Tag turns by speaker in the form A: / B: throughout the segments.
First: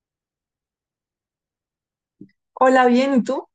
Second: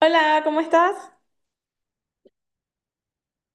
A: Hola, ¿cómo estás?
B: Hola, bien, ¿y tú?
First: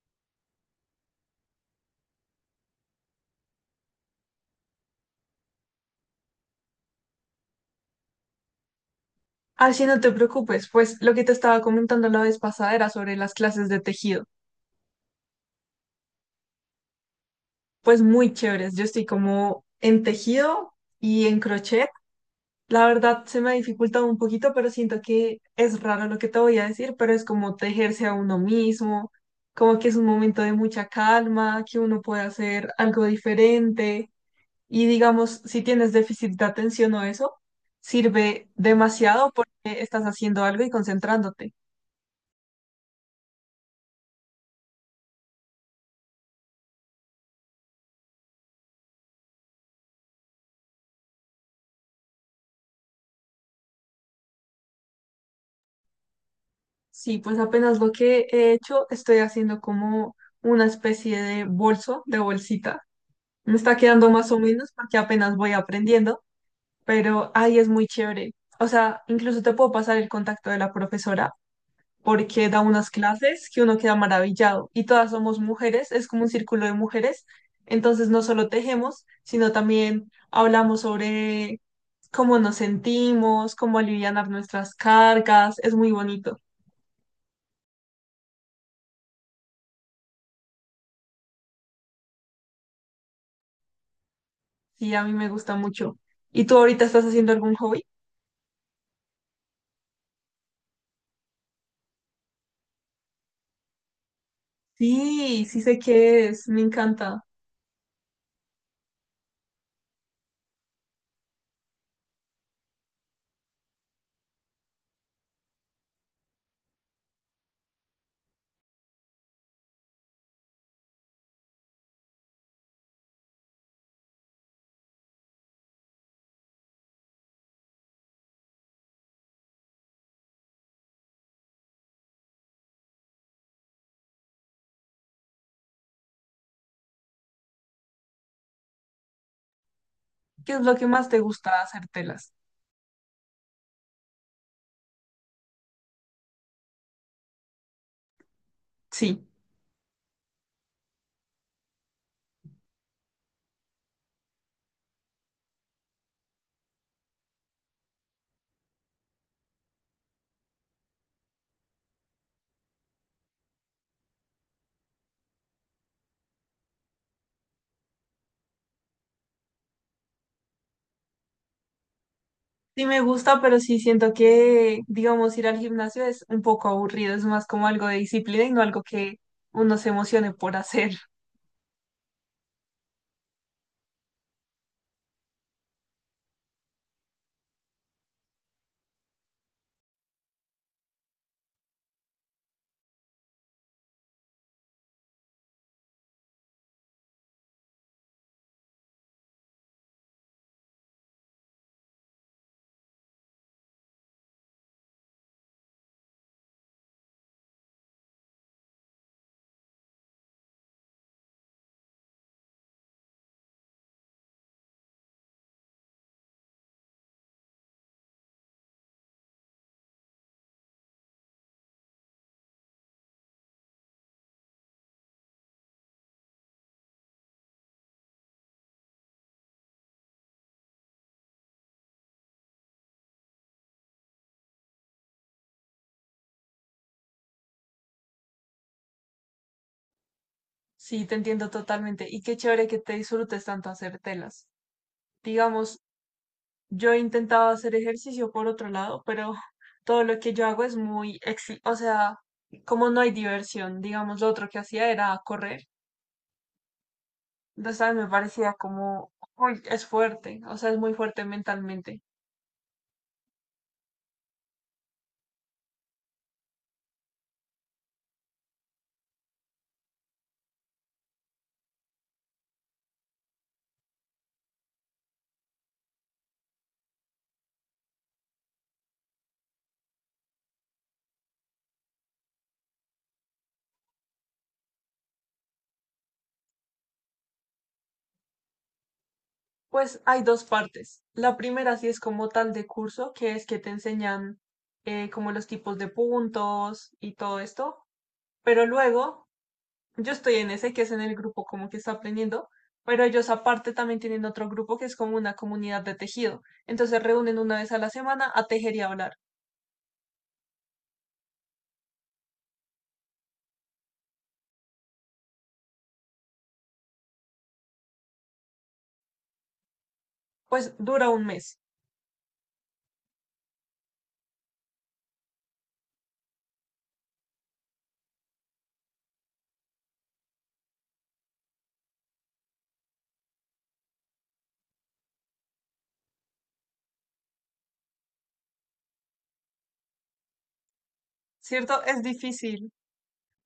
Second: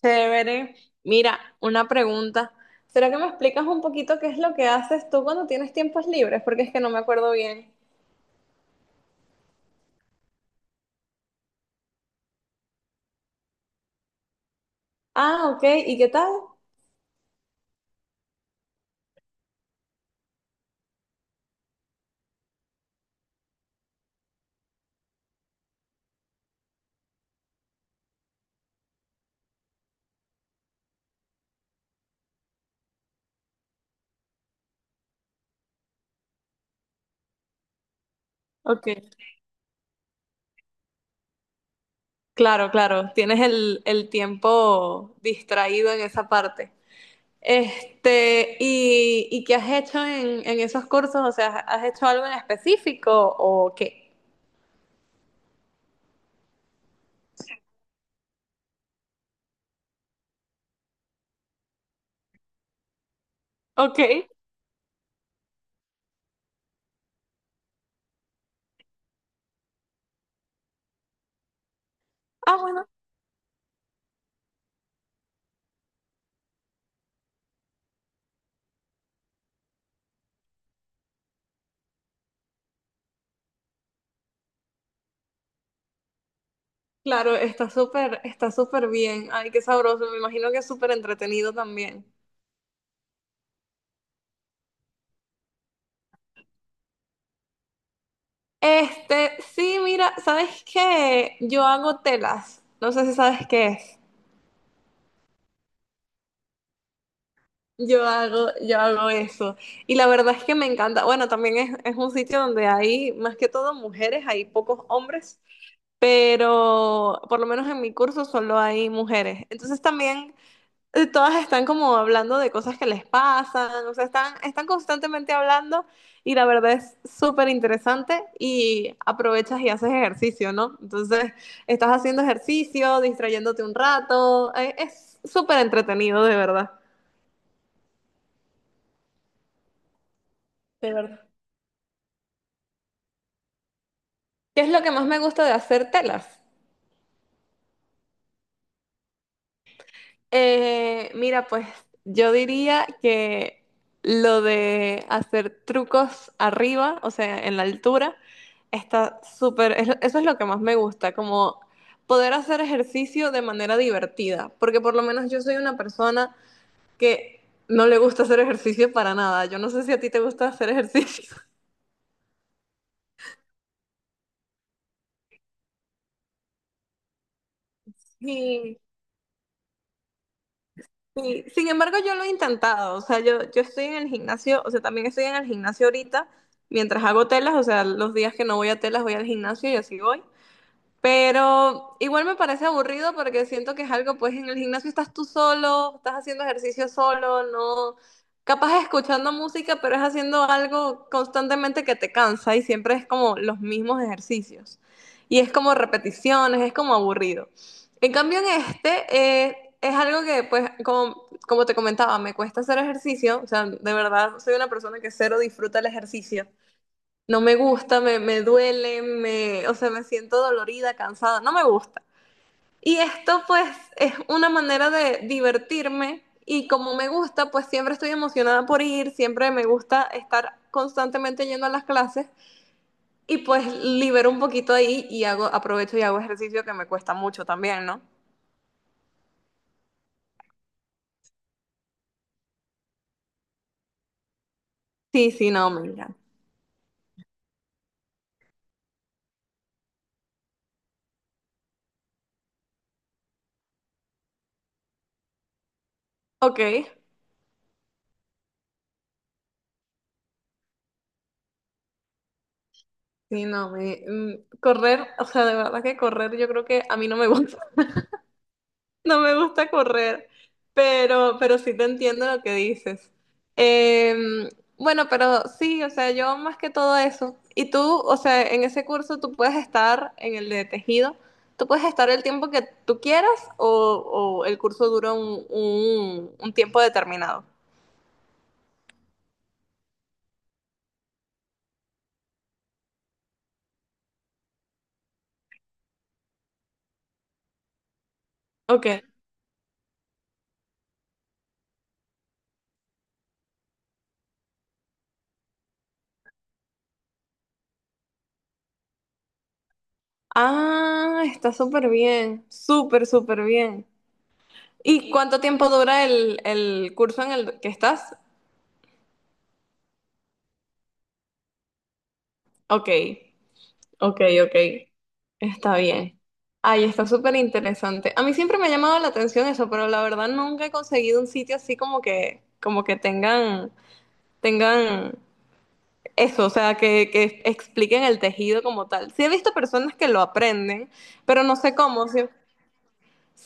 A: Chévere. Mira, una pregunta. ¿Será que me explicas un poquito qué es lo que haces tú cuando tienes tiempos libres? Porque es que no me acuerdo bien.
B: Así no te preocupes, pues lo que te estaba comentando la vez pasada era sobre las clases de tejido.
A: Ah, ok. ¿Y qué tal?
B: Pues muy chéveres, yo estoy como en tejido y en crochet. La verdad se me ha dificultado un poquito, pero siento que es raro lo que te voy a decir, pero es como tejerse a uno mismo, como que es un momento de mucha calma, que uno puede hacer algo diferente y digamos, si tienes déficit de atención o eso, sirve
A: Ok.
B: demasiado porque estás haciendo algo y concentrándote.
A: Claro, claro. Tienes el tiempo distraído en esa parte. Este, ¿y qué has hecho en esos cursos? O sea, ¿has hecho algo en específico o qué?
B: Sí, pues apenas lo que he hecho, estoy haciendo como una especie de bolso, de bolsita. Me está
A: Ok.
B: quedando más o menos porque apenas voy aprendiendo, pero ahí es muy chévere. O sea, incluso te puedo pasar el contacto de la profesora porque
A: Ah,
B: da
A: bueno.
B: unas clases que uno queda maravillado y todas somos mujeres, es como un círculo de mujeres. Entonces no solo tejemos, sino también hablamos sobre cómo nos sentimos, cómo alivianar nuestras cargas, es muy bonito.
A: Claro, está súper bien. Ay, qué sabroso. Me imagino que es súper entretenido también.
B: Sí, a mí me gusta mucho. ¿Y tú ahorita estás haciendo algún hobby?
A: Este, sí, mira, ¿sabes qué? Yo hago telas. No sé si sabes qué es.
B: Sí, sí sé qué es, me encanta.
A: Yo hago eso. Y la verdad es que me encanta. Bueno, también es un sitio donde hay más que todo mujeres, hay pocos hombres, pero por lo menos en mi curso solo hay mujeres. Entonces también todas están como hablando de cosas que les pasan, o sea, están, están constantemente hablando y la verdad es súper interesante y aprovechas y haces ejercicio, ¿no? Entonces, estás haciendo ejercicio, distrayéndote un rato, es súper entretenido, de verdad.
B: ¿Qué es lo que
A: De
B: más te
A: verdad.
B: gusta hacer telas?
A: ¿Qué es lo que más me gusta de hacer telas?
B: Sí,
A: Mira, pues yo diría que lo de hacer trucos arriba, o sea, en la altura, está súper, eso es lo que más me gusta, como poder hacer ejercicio de manera divertida, porque por lo menos yo soy una persona que no le gusta hacer ejercicio para nada. Yo no sé si a ti te gusta hacer ejercicio.
B: sí me gusta, pero sí siento que, digamos, ir al gimnasio es un poco aburrido, es más como algo de disciplina y no
A: Sí.
B: algo que uno se emocione por hacer.
A: Sí, sin embargo, yo lo he intentado, o sea, yo estoy en el gimnasio, o sea, también estoy en el gimnasio ahorita, mientras hago telas, o sea, los días que no voy a telas voy al gimnasio y así voy. Pero igual me parece aburrido porque siento que es algo, pues en el gimnasio estás tú solo, estás haciendo ejercicio solo, no, capaz escuchando música, pero es haciendo algo constantemente que te cansa y siempre es como los mismos ejercicios. Y es como repeticiones, es como aburrido. En cambio en este eh, es algo que, pues, como, como te comentaba, me cuesta hacer ejercicio, o sea, de verdad soy una persona que cero disfruta el ejercicio. No me gusta, me duele, me, o sea, me siento dolorida, cansada, no me gusta. Y esto pues es una manera de divertirme y como me gusta, pues siempre estoy emocionada por ir, siempre me gusta estar constantemente yendo a las clases y pues libero un poquito ahí y hago, aprovecho y hago ejercicio que me cuesta mucho también, ¿no?
B: Sí, te entiendo totalmente. Y qué chévere que te disfrutes tanto hacer telas.
A: Sí, sí, no,
B: Digamos,
A: me encanta.
B: yo he intentado hacer ejercicio por otro lado, pero todo lo que yo hago es muy, o sea, como no hay diversión, digamos, lo otro que hacía era correr.
A: Ok,
B: Entonces a mí me parecía como, uy, es fuerte, o sea, es muy fuerte mentalmente.
A: sí, no, me, correr, o sea, de verdad que correr yo creo que a mí no me gusta. No me gusta correr, pero sí te entiendo lo que dices. Em, bueno, pero sí, o sea, yo más que todo eso. Y tú, o sea, en ese curso tú puedes estar, en el de tejido, tú puedes estar el tiempo que tú quieras o el curso dura un tiempo determinado.
B: Pues hay dos partes. La primera sí es como tal de curso, que es que te enseñan como los tipos de puntos y todo esto, pero
A: Ok.
B: luego yo estoy en ese que es en el grupo como que está aprendiendo, pero ellos aparte también tienen otro grupo que es como una comunidad de tejido. Entonces reúnen una vez a la semana a tejer y a hablar.
A: Ah, está súper bien, súper, súper bien. ¿Y cuánto tiempo dura el curso en el que estás?
B: Pues dura un mes,
A: Ok. Ok, ok. Está bien. Ay, está súper interesante. A mí siempre me ha llamado la atención eso, pero la verdad nunca he conseguido un sitio así como que tengan, tengan eso, o sea, que expliquen el tejido como tal. Sí he visto personas que lo aprenden, pero no sé
B: ¿cierto? Es
A: cómo. Sí,
B: difícil.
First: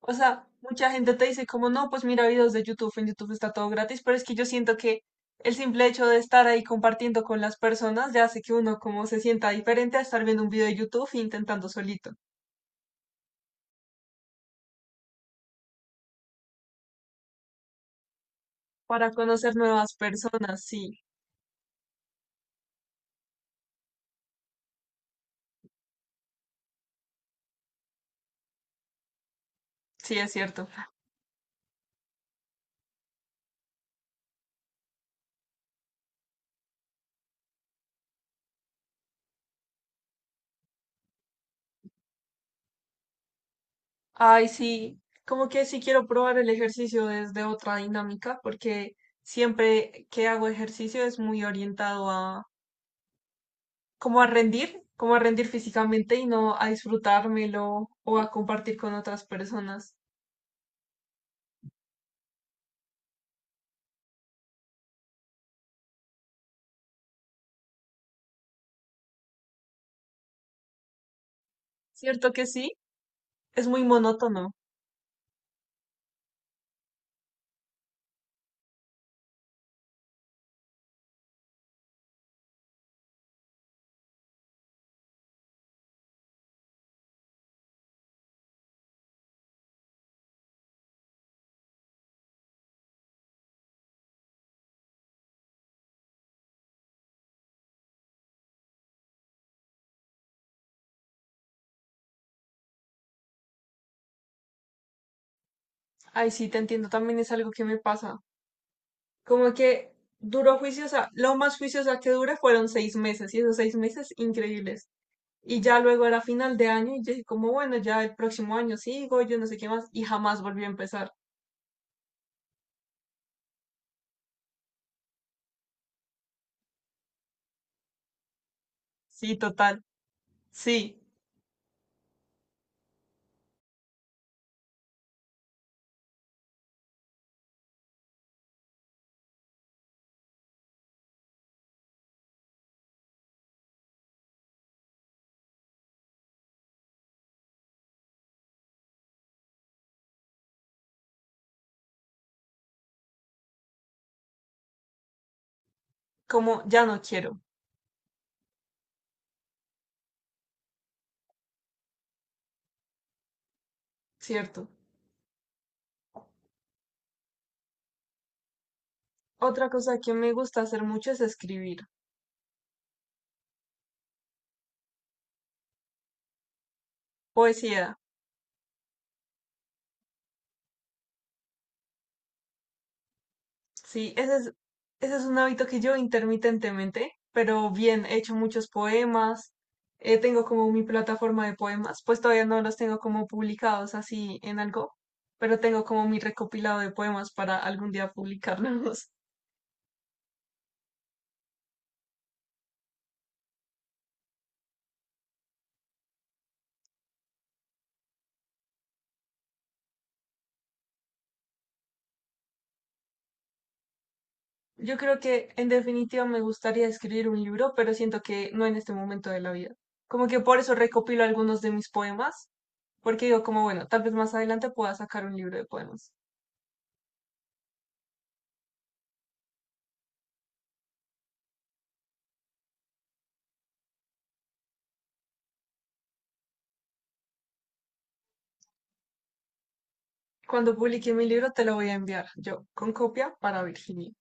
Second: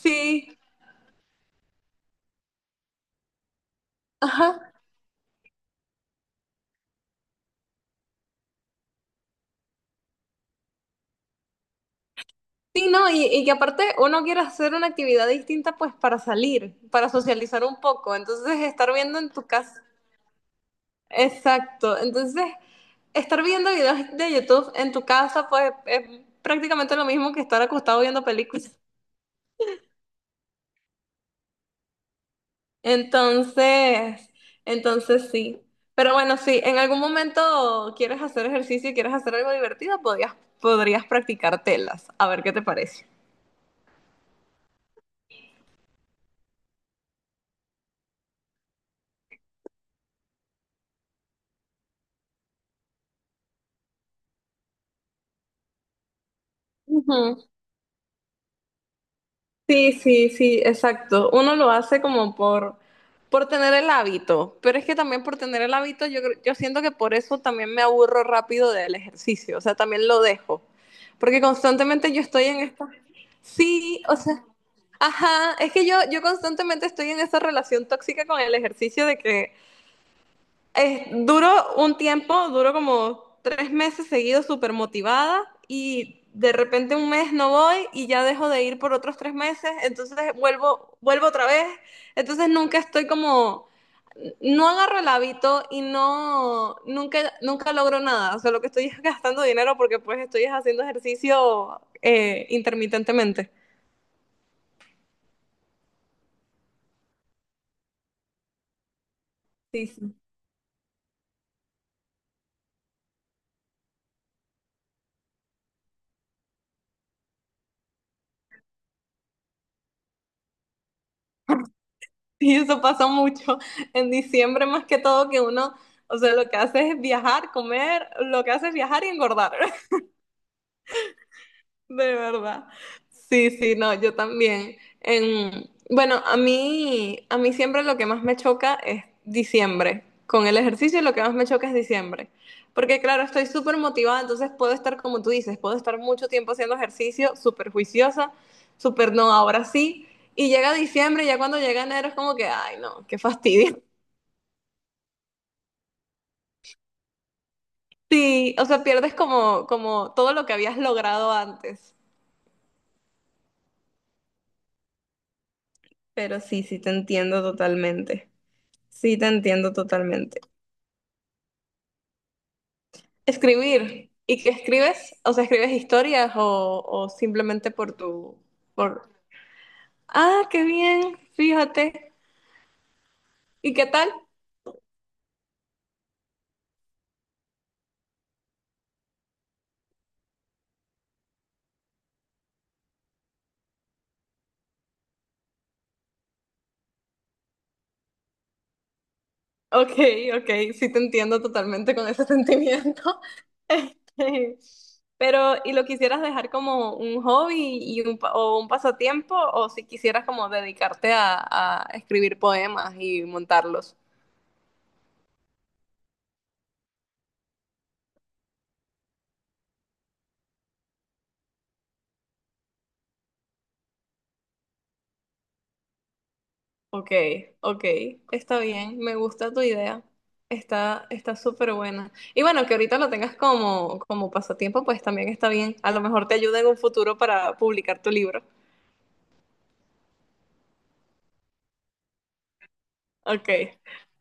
B: O sea, mucha gente te dice como, no, pues mira videos de YouTube, en YouTube está todo gratis, pero es que yo
A: ajá.
B: siento que el simple hecho de estar ahí compartiendo con las personas ya hace que uno como se sienta diferente a estar viendo un video de YouTube e intentando solito.
A: Sí, no, y que aparte uno quiere hacer una actividad distinta pues para salir, para socializar un poco. Entonces, estar
B: Para
A: viendo en tu
B: conocer
A: casa.
B: nuevas personas, sí,
A: Exacto. Entonces, estar viendo videos de YouTube en tu casa, pues es prácticamente lo mismo que estar acostado viendo películas.
B: sí es cierto.
A: Entonces, entonces sí. Pero bueno, si en algún momento quieres hacer ejercicio y quieres hacer algo divertido, podías, podrías practicar telas. A ver qué te parece.
B: Ay, sí, como que sí quiero probar el ejercicio desde otra dinámica, porque siempre que hago ejercicio es muy orientado a como a rendir físicamente y no a
A: Ujú.
B: disfrutármelo o a compartir con otras
A: Sí,
B: personas.
A: sí, sí, exacto. Uno lo hace como por tener el hábito, pero es que también por tener el hábito, yo, yo siento que por eso también me aburro rápido del ejercicio, o sea, también lo dejo, porque constantemente yo
B: ¿Cierto que
A: estoy en
B: sí?
A: esta...
B: Es muy
A: Sí, o sea,
B: monótono.
A: ajá, es que yo constantemente estoy en esa relación tóxica con el ejercicio de que es, duró un tiempo, duró como tres meses seguidos súper motivada y de repente un mes no voy y ya dejo de ir por otros tres meses, entonces vuelvo, vuelvo otra vez, entonces nunca estoy como, no agarro el hábito y no, nunca, nunca logro nada, o sea, lo que estoy es gastando dinero porque pues estoy es haciendo ejercicio intermitentemente.
B: Ay, sí, te entiendo, también es algo que me pasa. Como
A: Sí,
B: que
A: sí.
B: duró juiciosa, lo más juiciosa que dura fueron 6 meses y esos 6 meses increíbles. Y ya luego era final de año y yo dije como, bueno, ya el próximo año sigo, yo no sé qué más, y jamás volví a empezar.
A: Y eso pasa mucho en diciembre más que todo que uno, o sea, lo que hace es viajar, comer, lo que hace es viajar y
B: Sí,
A: engordar,
B: total. Sí,
A: de verdad. Sí, sí, no, yo también. En, bueno, a mí siempre lo que más me choca es diciembre. Con el ejercicio lo que más me choca es diciembre. Porque claro, estoy súper motivada, entonces puedo estar como tú dices, puedo estar mucho tiempo haciendo ejercicio, súper juiciosa, súper no, ahora sí. Y llega diciembre, y ya cuando llega enero es como que, ay, no, qué fastidio.
B: como ya no quiero,
A: Sí, o sea, pierdes como, como todo lo que habías logrado antes.
B: ¿cierto?
A: Pero sí, sí te entiendo totalmente. Sí te
B: Otra
A: entiendo
B: cosa que me
A: totalmente.
B: gusta hacer mucho es escribir
A: Escribir. ¿Y qué escribes? O sea, ¿escribes historias o simplemente por
B: poesía.
A: tu, por... Ah, qué bien, fíjate. ¿Y qué tal?
B: Sí, ese es un hábito que yo intermitentemente, pero bien, he hecho muchos poemas, tengo como mi plataforma de poemas, pues todavía no los tengo como publicados así en algo, pero tengo como mi recopilado de poemas para algún día publicarlos.
A: Ok, ok, sí te entiendo totalmente con ese sentimiento. Este, pero, ¿y lo quisieras dejar como un hobby y un, o un pasatiempo? ¿O si quisieras como dedicarte a escribir poemas y montarlos?
B: Yo creo que en definitiva me gustaría escribir un libro, pero siento que no en este momento de la vida. Como que por eso recopilo algunos de mis poemas, porque digo como, bueno, tal vez más adelante pueda sacar un libro de poemas.
A: Ok, ok, está bien, me gusta tu idea. Está, está súper buena. Y bueno, que ahorita lo tengas como, como pasatiempo, pues también está bien. A lo mejor te ayuda en un futuro para publicar tu libro.
B: Cuando publique mi libro te lo voy a enviar yo, con copia
A: Ok.
B: para Virginia.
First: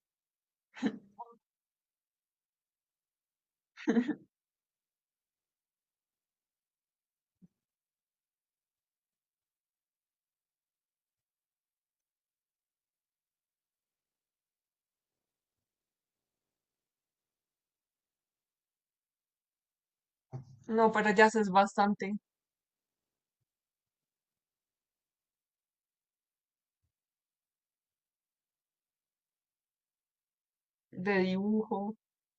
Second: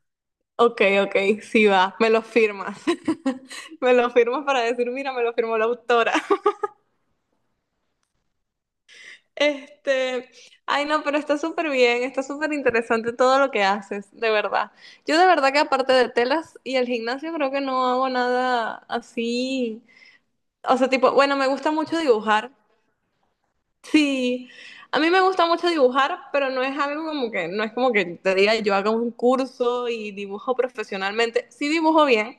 A: Ok, ok, sí va, me lo firmas. Me lo firmas para decir, mira, me lo firmó la autora. Este, ay no, pero está súper bien, está súper interesante todo lo que haces, de verdad. Yo de verdad que aparte de telas y el gimnasio creo que no hago nada así. O sea,
B: No, pero
A: tipo,
B: ya
A: bueno, me
B: haces
A: gusta mucho
B: bastante
A: dibujar. Sí, a mí me gusta mucho dibujar, pero no es algo como que, no es como que te diga yo haga un curso y dibujo
B: de
A: profesionalmente. Sí
B: dibujo,
A: dibujo bien,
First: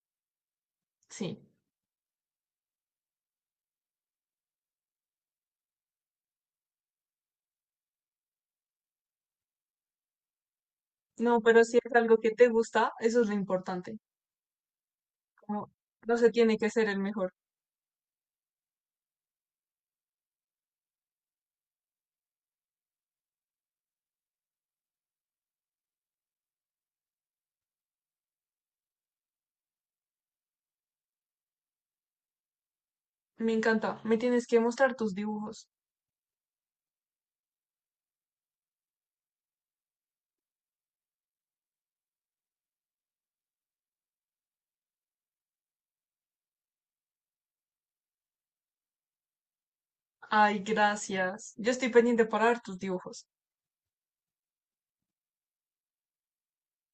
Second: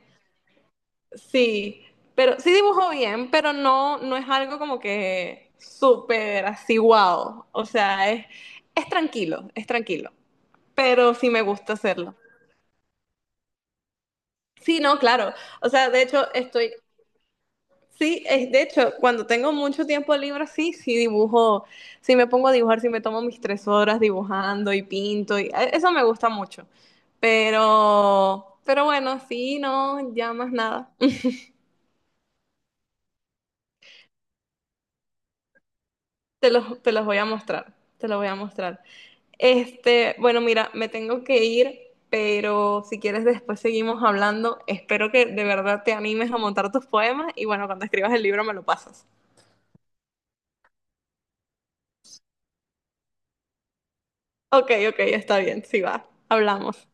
B: sí.
A: Sí, pero sí dibujo bien, pero no, no es algo como que súper así wow. O sea, es tranquilo, pero sí
B: No,
A: me
B: pero
A: gusta
B: si es
A: hacerlo.
B: algo que te gusta, eso es lo importante.
A: Sí, no, claro. O
B: Como
A: sea, de
B: no se
A: hecho,
B: tiene que
A: estoy,
B: ser el mejor.
A: sí, es, de hecho, cuando tengo mucho tiempo libre, sí, sí dibujo, sí me pongo a dibujar, sí me tomo mis tres horas dibujando y pinto, y eso me gusta mucho. Pero bueno, sí, no, ya más nada.
B: Me encanta, me tienes que mostrar tus dibujos.
A: Te los voy a mostrar, te los voy a mostrar. Este, bueno, mira, me tengo que ir, pero si quieres después seguimos hablando. Espero que de verdad te animes a montar tus poemas y bueno, cuando escribas el libro me lo pasas.
B: Ay, gracias. Yo estoy pendiente para ver tus dibujos.
A: Ok, ok, está bien, sí va. Hablamos.